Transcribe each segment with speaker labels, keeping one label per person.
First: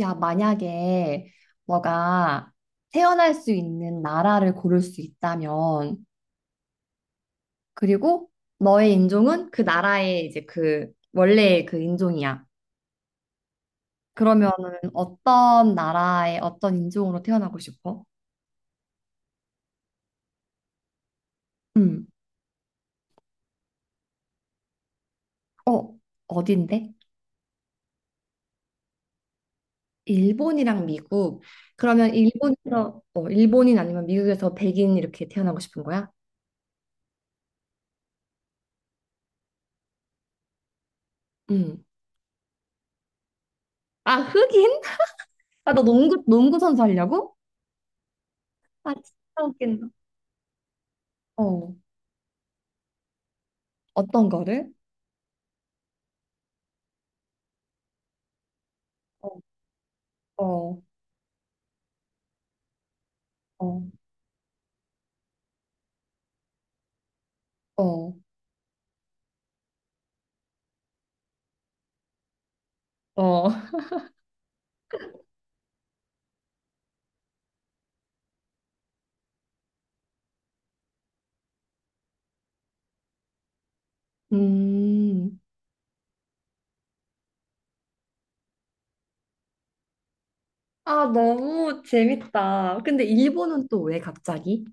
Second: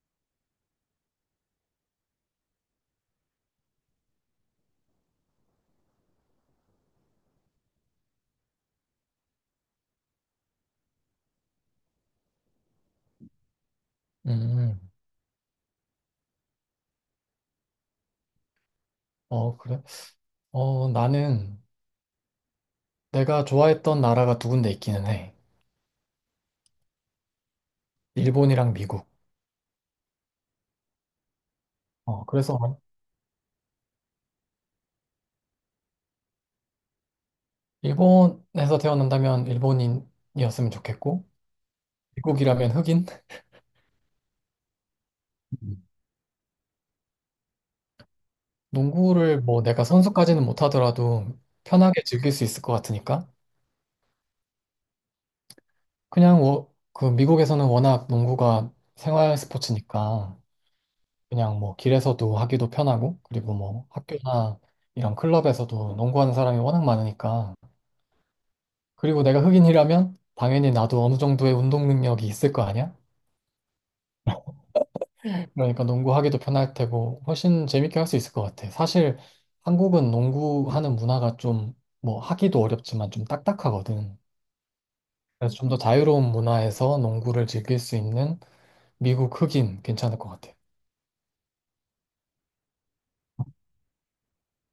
Speaker 1: 야, 만약에 너가 태어날 수 있는 나라를 고를 수 있다면, 그리고 너의 인종은 그 나라의 원래의 인종이야. 그러면은
Speaker 2: 음,
Speaker 1: 어떤 나라의 어떤 인종으로 태어나고 싶어?
Speaker 2: 어, 그래? 나는
Speaker 1: 음.
Speaker 2: 내가 좋아했던 나라가 두 군데 있기는 해.
Speaker 1: 어, 어딘데?
Speaker 2: 일본이랑 미국.
Speaker 1: 일본이랑 미국. 그러면
Speaker 2: 어, 그래서
Speaker 1: 일본에서 일본인 아니면 미국에서 백인 이렇게 태어나고 싶은 거야?
Speaker 2: 일본에서 태어난다면 일본인이었으면 좋겠고,
Speaker 1: 음.
Speaker 2: 미국이라면 흑인?
Speaker 1: 아, 흑인? 아, 너
Speaker 2: 음.
Speaker 1: 농구 선수 하려고? 아, 진짜
Speaker 2: 농구를 뭐 내가
Speaker 1: 웃긴다.
Speaker 2: 선수까지는 못하더라도
Speaker 1: 어.
Speaker 2: 편하게 즐길 수 있을 것 같으니까.
Speaker 1: 어떤 거를?
Speaker 2: 그냥 그 미국에서는 워낙 농구가
Speaker 1: 어,
Speaker 2: 생활 스포츠니까
Speaker 1: 어,
Speaker 2: 그냥 뭐 길에서도 하기도 편하고, 그리고
Speaker 1: 어,
Speaker 2: 뭐 학교나 이런 클럽에서도 농구하는 사람이 워낙 많으니까
Speaker 1: 어,
Speaker 2: 그리고 내가 흑인이라면 당연히 나도 어느 정도의 운동 능력이 있을 거 아니야?
Speaker 1: 어.
Speaker 2: 그러니까 농구하기도 편할 테고 훨씬 재밌게 할 수 있을 것 같아. 사실 한국은 농구하는 문화가 좀 뭐 하기도 어렵지만 좀 딱딱하거든.
Speaker 1: 음,
Speaker 2: 그래서 좀 더 자유로운 문화에서 농구를 즐길 수 있는 미국 흑인 괜찮을 것 같아.
Speaker 1: 아, 너무 재밌다. 근데 일본은 또 왜 갑자기?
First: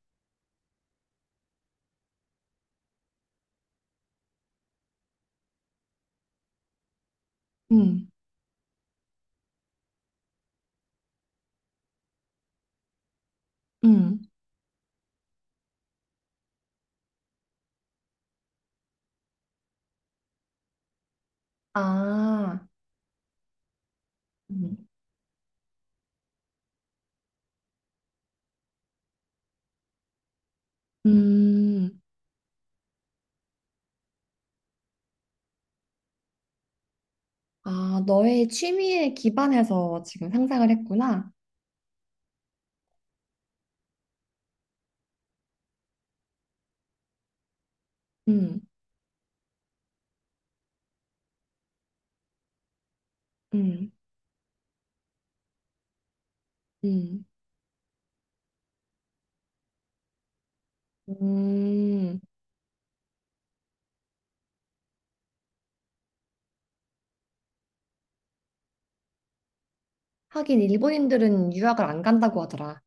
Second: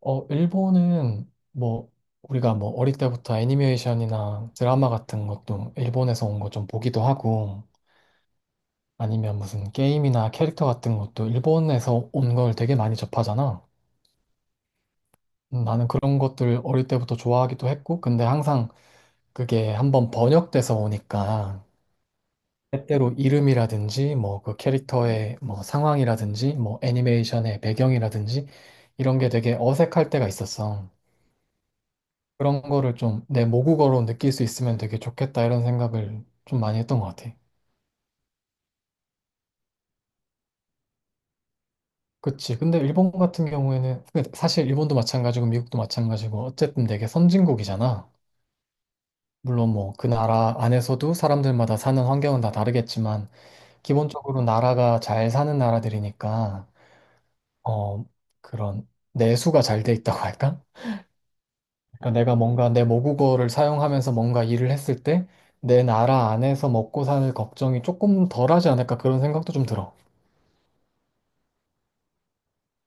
Speaker 2: 어, 일본은 뭐 우리가 뭐 어릴 때부터 애니메이션이나 드라마 같은 것도 일본에서 온 거 좀 보기도 하고
Speaker 1: 음,
Speaker 2: 아니면 무슨 게임이나 캐릭터 같은 것도 일본에서 온 걸 되게 많이 접하잖아.
Speaker 1: 음,
Speaker 2: 나는 그런 것들 어릴 때부터 좋아하기도 했고, 근데 항상 그게 한번 번역돼서 오니까
Speaker 1: 아,
Speaker 2: 때때로 이름이라든지 뭐 그
Speaker 1: 음.
Speaker 2: 캐릭터의 뭐 상황이라든지 뭐 애니메이션의 배경이라든지 이런 게 되게 어색할 때가 있었어.
Speaker 1: 음,
Speaker 2: 그런 거를 좀 내 모국어로 느낄 수 있으면 되게 좋겠다 이런 생각을 좀 많이 했던 것 같아.
Speaker 1: 아, 너의 취미에 기반해서 지금 상상을 했구나.
Speaker 2: 그치. 근데 일본 같은 경우에는, 근데 사실 일본도 마찬가지고 미국도 마찬가지고 어쨌든 되게 선진국이잖아.
Speaker 1: 음,
Speaker 2: 물론 뭐 그 나라 안에서도 사람들마다 사는 환경은 다 다르겠지만,
Speaker 1: 음,
Speaker 2: 기본적으로 나라가 잘 사는 나라들이니까,
Speaker 1: 음.
Speaker 2: 어, 그런 내수가 잘 돼 있다고 할까? 그러니까
Speaker 1: 음,
Speaker 2: 내가 뭔가 내 모국어를 사용하면서 뭔가 일을 했을 때, 내 나라 안에서 먹고 사는 걱정이 조금 덜하지 않을까 그런 생각도 좀 들어.
Speaker 1: 하긴 일본인들은 유학을 안 간다고 하더라.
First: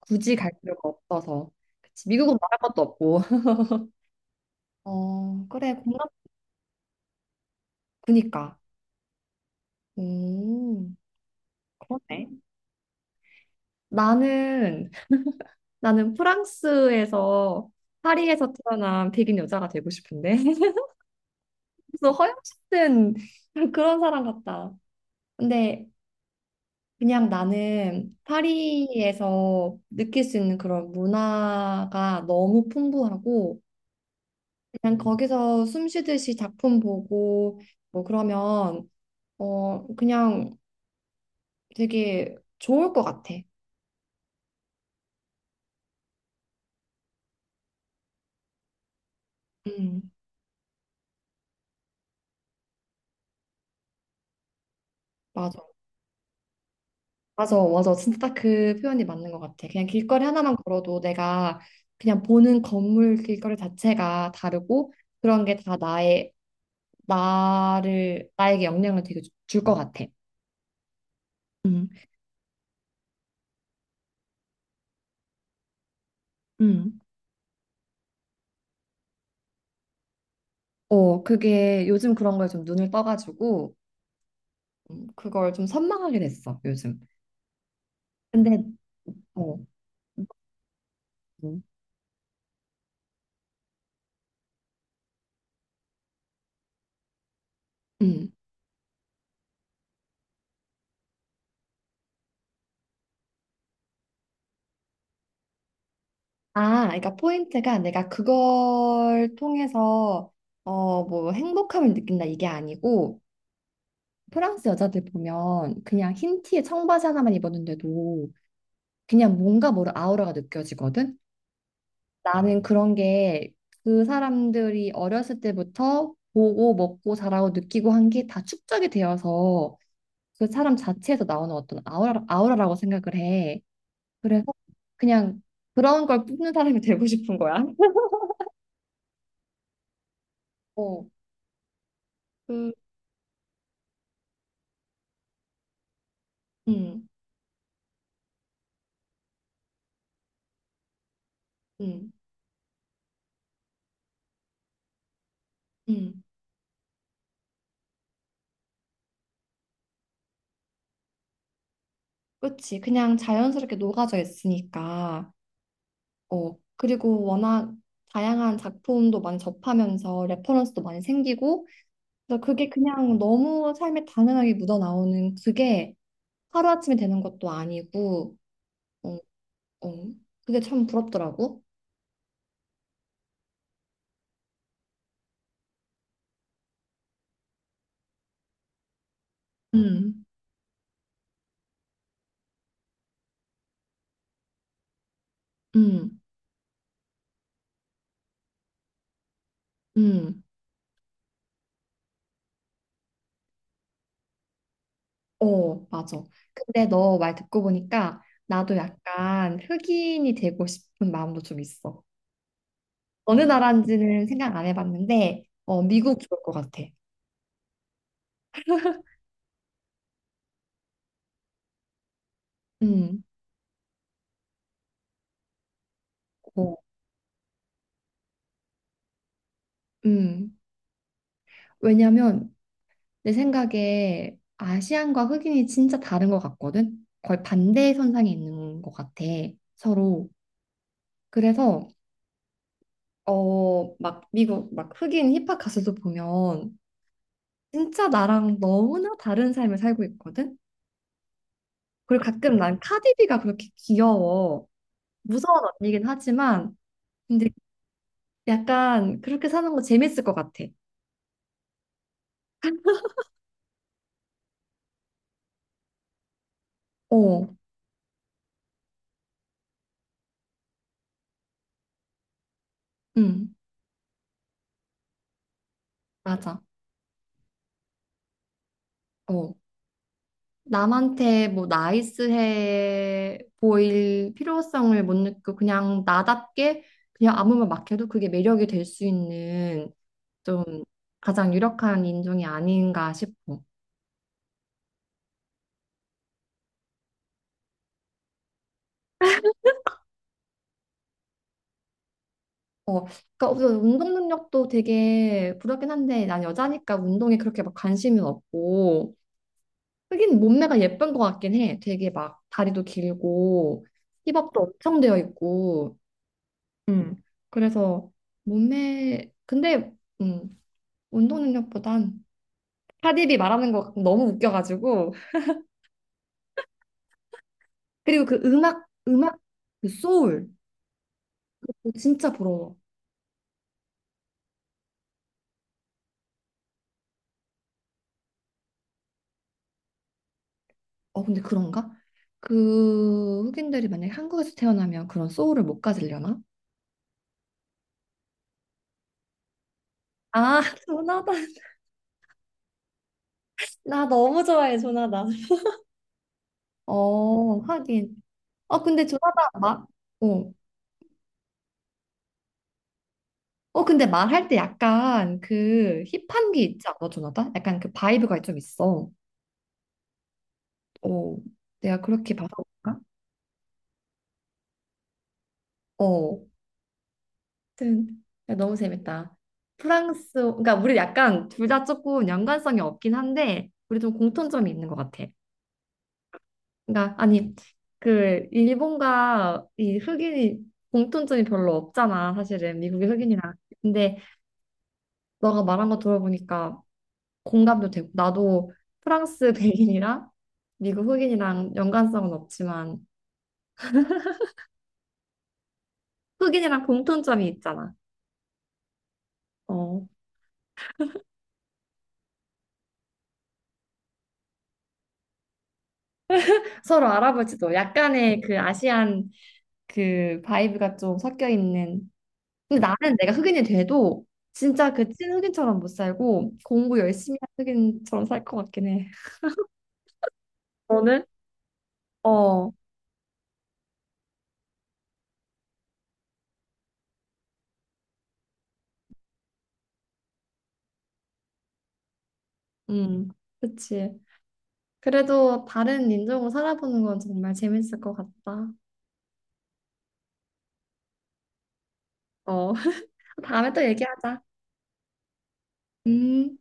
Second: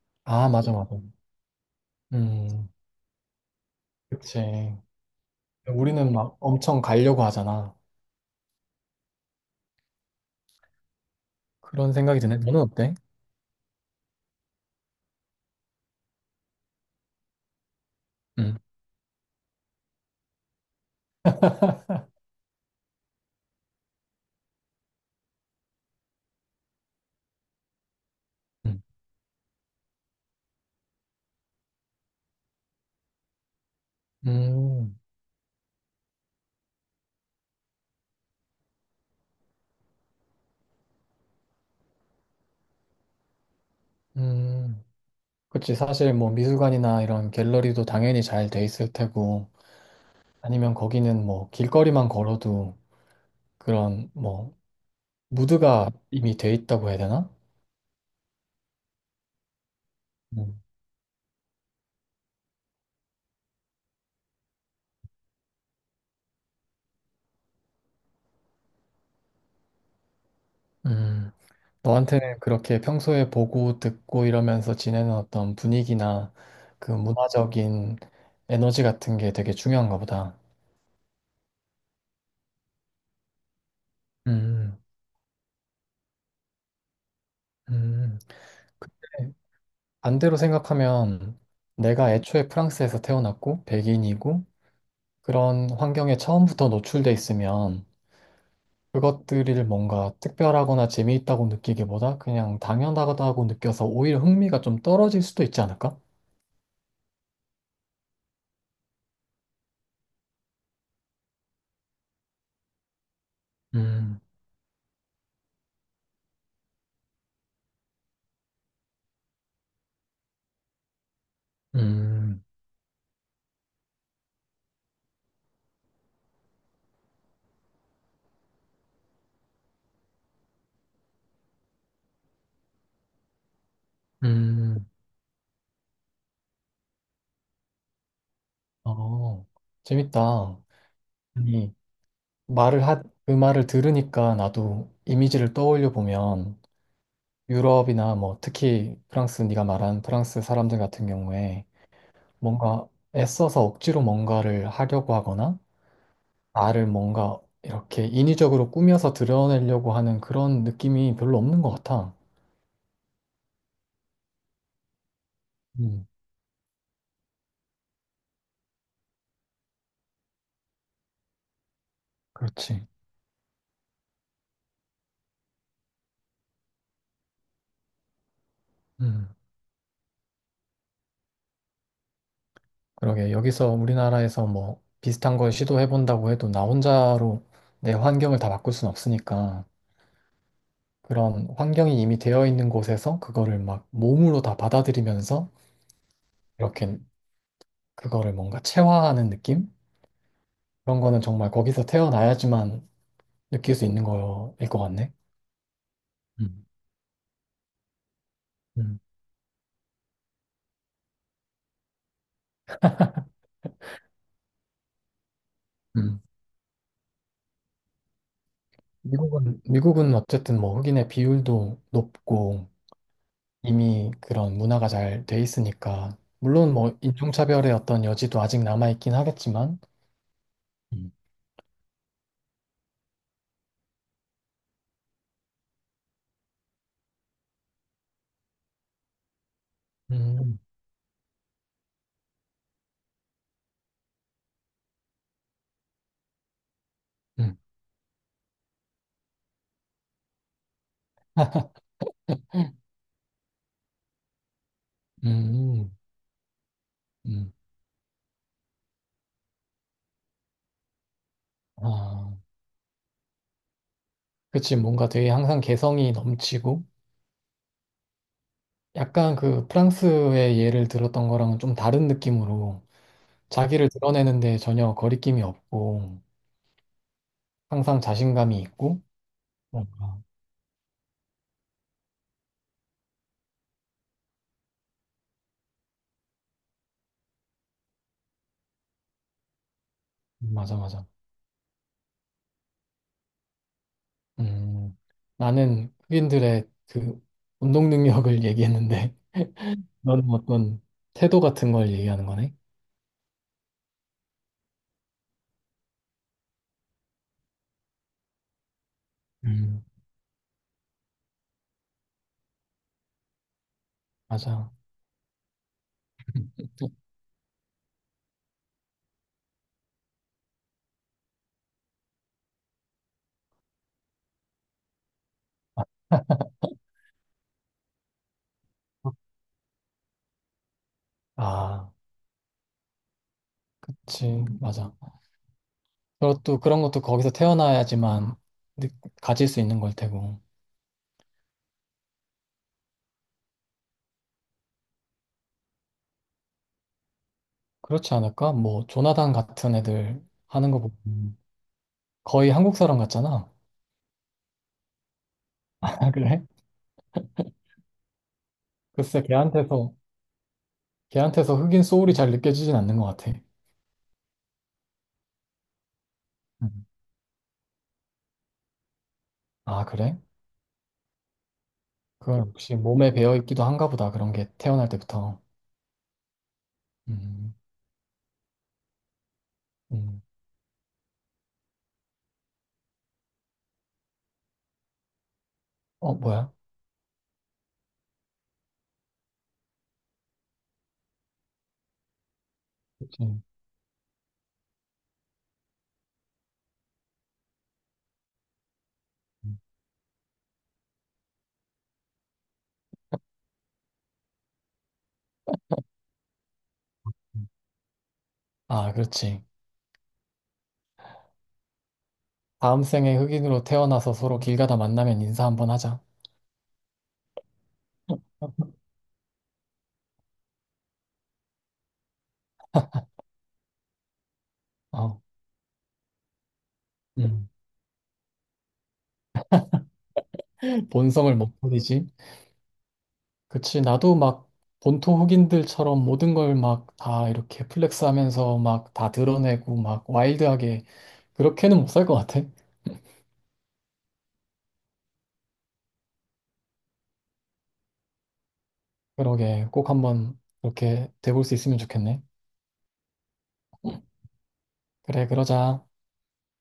Speaker 1: 굳이
Speaker 2: 아,
Speaker 1: 갈
Speaker 2: 맞아,
Speaker 1: 필요가
Speaker 2: 맞아.
Speaker 1: 없어서. 그치, 미국은 말할
Speaker 2: 음,
Speaker 1: 것도 없고.
Speaker 2: 그치.
Speaker 1: 어, 그래, 공감,
Speaker 2: 우리는 막 엄청 가려고 하잖아.
Speaker 1: 그니까. 음.
Speaker 2: 그런 생각이
Speaker 1: 그러네.
Speaker 2: 드네. 너는 어때?
Speaker 1: 나는, 나는 프랑스에서, 파리에서
Speaker 2: 음,
Speaker 1: 태어난 백인 여자가 되고 싶은데. 그래서 허영심은 그런 사람 같다. 근데 그냥 나는
Speaker 2: 음,
Speaker 1: 파리에서 느낄 수 있는 그런 문화가 너무 풍부하고, 그냥
Speaker 2: 음,
Speaker 1: 거기서 숨 쉬듯이 작품 보고, 뭐 그러면, 어, 그냥 되게 좋을 것 같아.
Speaker 2: 음. 그치. 사실 뭐 미술관이나 이런 갤러리도 당연히 잘 돼 있을 테고,
Speaker 1: 음,
Speaker 2: 아니면 거기는 뭐 길거리만 걸어도 그런 뭐
Speaker 1: 맞아.
Speaker 2: 무드가 이미 돼 있다고 해야 되나?
Speaker 1: 맞아, 맞아. 진짜 딱 그 표현이 맞는 것 같아. 그냥 길거리 하나만
Speaker 2: 음.
Speaker 1: 걸어도 내가 그냥 보는 건물 길거리 자체가 다르고 그런 게 다 나의, 나를, 나에게 영향을 되게 줄 것 같아.
Speaker 2: 음.
Speaker 1: 음.
Speaker 2: 너한테는 그렇게 평소에 보고 듣고 이러면서 지내는 어떤 분위기나 그
Speaker 1: 음.
Speaker 2: 문화적인 에너지 같은 게 되게 중요한가 보다.
Speaker 1: 어, 그게 요즘 그런 거에 좀 눈을 떠가지고
Speaker 2: 음,
Speaker 1: 그걸 좀 선망하게 됐어, 요즘.
Speaker 2: 음.
Speaker 1: 근데, 어,
Speaker 2: 반대로 생각하면
Speaker 1: 음.
Speaker 2: 내가 애초에 프랑스에서 태어났고 백인이고 그런 환경에 처음부터 노출돼 있으면
Speaker 1: 음.
Speaker 2: 그것들을 뭔가 특별하거나 재미있다고 느끼기보다 그냥 당연하다고 느껴서 오히려 흥미가 좀 떨어질 수도 있지 않을까?
Speaker 1: 아, 그러니까 포인트가 내가 그걸 통해서 어, 뭐 행복함을 느낀다 이게 아니고
Speaker 2: 음,
Speaker 1: 프랑스 여자들 보면 그냥 흰 티에 청바지 하나만 입었는데도 그냥 뭔가 모를 아우라가 느껴지거든?
Speaker 2: 음,
Speaker 1: 나는 그런 게 그 사람들이 어렸을 때부터 보고 먹고 자라고 느끼고 한 게 다 축적이 되어서 그 사람 자체에서 나오는 어떤 아우라, 아우라라고 생각을 해. 그래서
Speaker 2: 음,
Speaker 1: 그냥 그런 걸 뿜는 사람이 되고 싶은 거야.
Speaker 2: 어, 재밌다.
Speaker 1: 어,
Speaker 2: 아니,
Speaker 1: 그,
Speaker 2: 그 말을 들으니까 나도 이미지를 떠올려 보면
Speaker 1: 음,
Speaker 2: 유럽이나 뭐 특히 프랑스, 네가 말한 프랑스 사람들 같은 경우에
Speaker 1: 음,
Speaker 2: 뭔가 애써서 억지로 뭔가를 하려고 하거나
Speaker 1: 음.
Speaker 2: 나를 뭔가 이렇게 인위적으로 꾸며서 드러내려고 하는 그런 느낌이 별로 없는 것 같아.
Speaker 1: 그치. 그냥 자연스럽게 녹아져 있으니까.
Speaker 2: 음,
Speaker 1: 어, 그리고 워낙 다양한 작품도 많이 접하면서 레퍼런스도 많이 생기고, 그래서 그게
Speaker 2: 그렇지.
Speaker 1: 그냥 너무 삶에 당연하게 묻어나오는 그게 하루아침에 되는 것도 아니고, 어,
Speaker 2: 음,
Speaker 1: 어, 그게 참 부럽더라고.
Speaker 2: 그러게. 여기서 우리나라에서 뭐 비슷한 걸 시도해본다고 해도 나 혼자로 내 환경을 다 바꿀 순 없으니까
Speaker 1: 음,
Speaker 2: 그런 환경이 이미 되어 있는 곳에서 그거를 막 몸으로 다 받아들이면서
Speaker 1: 음,
Speaker 2: 이렇게 그거를 뭔가 체화하는 느낌?
Speaker 1: 음,
Speaker 2: 그런 거는 정말 거기서 태어나야지만 느낄 수 있는 거일 것 같네.
Speaker 1: 어, 맞아.
Speaker 2: 음,
Speaker 1: 근데 너 말 듣고 보니까 나도
Speaker 2: 음,
Speaker 1: 약간 흑인이 되고 싶은 마음도 좀 있어. 어느 나라인지는 생각 안 해봤는데, 어, 미국
Speaker 2: 음.
Speaker 1: 좋을 것 같아.
Speaker 2: 미국은 어쨌든 뭐 흑인의 비율도 높고
Speaker 1: 음,
Speaker 2: 이미 그런 문화가 잘 돼 있으니까 물론
Speaker 1: 어,
Speaker 2: 뭐 인종차별의 어떤 여지도 아직 남아 있긴 하겠지만
Speaker 1: 음.
Speaker 2: 음,
Speaker 1: 왜냐면 내 생각에 아시안과 흑인이 진짜 다른 것 같거든? 거의 반대의 선상에 있는 것 같아, 서로.
Speaker 2: 음,
Speaker 1: 그래서, 어, 막 미국, 막 흑인 힙합 가수도 보면
Speaker 2: 음,
Speaker 1: 진짜 나랑 너무나 다른 삶을 살고 있거든? 그리고 가끔 난 카디비가 그렇게 귀여워. 무서운
Speaker 2: 음,
Speaker 1: 언니긴 하지만, 근데
Speaker 2: 음.
Speaker 1: 약간 그렇게 사는 거 재밌을 것 같아.
Speaker 2: 아, 그치 뭔가 되게 항상 개성이 넘치고
Speaker 1: 어,
Speaker 2: 약간 그 프랑스의 예를 들었던 거랑은 좀 다른 느낌으로
Speaker 1: 응,
Speaker 2: 자기를 드러내는데 전혀 거리낌이 없고
Speaker 1: 맞아.
Speaker 2: 항상 자신감이 있고
Speaker 1: 어.
Speaker 2: 뭔가
Speaker 1: 남한테 뭐 나이스해 보일 필요성을 못 느끼고 그냥 나답게 그냥 아무 말 막 해도 그게 매력이 될 수 있는 좀
Speaker 2: 맞아 맞아
Speaker 1: 가장 유력한 인종이 아닌가 싶어.
Speaker 2: 음, 나는 흑인들의 그 운동 능력을 얘기했는데 너는 어떤 태도 같은 걸 얘기하는 거네?
Speaker 1: 어, 그러니까 우선 운동 능력도 되게 부럽긴 한데 난 여자니까 운동에 그렇게 막 관심은 없고
Speaker 2: 음,
Speaker 1: 하긴 몸매가 예쁜 것 같긴 해. 되게 막 다리도 길고 힙업도
Speaker 2: 맞아.
Speaker 1: 엄청 되어 있고.
Speaker 2: 또-
Speaker 1: 음. 그래서 몸매 근데 음. 운동 능력보단 카디비 말하는 거 너무 웃겨가지고 그리고 그 음악 그 소울
Speaker 2: 아,
Speaker 1: 진짜 부러워.
Speaker 2: 그치, 맞아. 그리고 또 그런 것도 거기서 태어나야지만 느- 가질 수 있는 걸 테고.
Speaker 1: 어 근데 그런가? 그 흑인들이 만약에 한국에서 태어나면 그런 소울을 못 가지려나?
Speaker 2: 그렇지 않을까? 뭐 조나단 같은 애들
Speaker 1: 아
Speaker 2: 하는 거 보면
Speaker 1: 조나단
Speaker 2: 거의 한국 사람 같잖아.
Speaker 1: 나 너무 좋아해 조나단.
Speaker 2: 아, 그래?
Speaker 1: 어 하긴. 어 근데
Speaker 2: 글쎄,
Speaker 1: 조나단 막
Speaker 2: 걔한테서
Speaker 1: 어.
Speaker 2: 걔한테서 흑인 소울이 잘 느껴지진 않는 것 같아.
Speaker 1: 어 근데 말할 때 약간 그 힙한 게
Speaker 2: 음.
Speaker 1: 있지 않아 조나단? 약간 그 바이브가 좀 있어.
Speaker 2: 아, 그래?
Speaker 1: 어 내가 그렇게
Speaker 2: 그건
Speaker 1: 봐서
Speaker 2: 혹시
Speaker 1: 그런가?
Speaker 2: 몸에 배어 있기도 한가 보다. 그런 게 태어날 때부터.
Speaker 1: 어.
Speaker 2: 음,
Speaker 1: 아무튼 야, 너무 재밌다.
Speaker 2: 음.
Speaker 1: 프랑스, 그러니까 우리 약간 둘 다 조금 연관성이 없긴 한데 우리 좀 공통점이 있는 것 같아.
Speaker 2: 어, 뭐야?
Speaker 1: 그러니까 아니 그 일본과 이 흑인이 공통점이 별로 없잖아, 사실은 미국의
Speaker 2: 음,
Speaker 1: 흑인이랑. 근데 너가 말한 거 들어보니까 공감도 되고 나도 프랑스
Speaker 2: 음,
Speaker 1: 백인이랑 미국 흑인이랑 연관성은 없지만 흑인이랑 공통점이
Speaker 2: 음.
Speaker 1: 있잖아.
Speaker 2: 아, 그렇지.
Speaker 1: 어,
Speaker 2: 다음 생에 흑인으로 태어나서 서로 길 가다 만나면 인사 한번 하자.
Speaker 1: 서로 알아보지도 약간의 그 아시안 그 바이브가 좀 섞여 있는. 근데 나는 내가 흑인이 돼도 진짜 그
Speaker 2: 어,
Speaker 1: 찐 흑인처럼 못 살고 공부 열심히 한
Speaker 2: 음.
Speaker 1: 흑인처럼 살 것 같긴 해. 너는?
Speaker 2: 본성을 못 버리지.
Speaker 1: 어,
Speaker 2: 그치. 나도 막 본토 흑인들처럼 모든 걸 막 다 이렇게 플렉스 하면서 막 다 드러내고 막 와일드하게 그렇게는 못 살 것 같아.
Speaker 1: 음, 그치. 그래도 다른 인종으로 살아보는 건 정말 재밌을 것 같다.
Speaker 2: 그러게. 꼭 한번 그렇게 돼볼 수 있으면 좋겠네.
Speaker 1: 어, 다음에 또 얘기하자.
Speaker 2: 그래, 그러자.
Speaker 1: 음.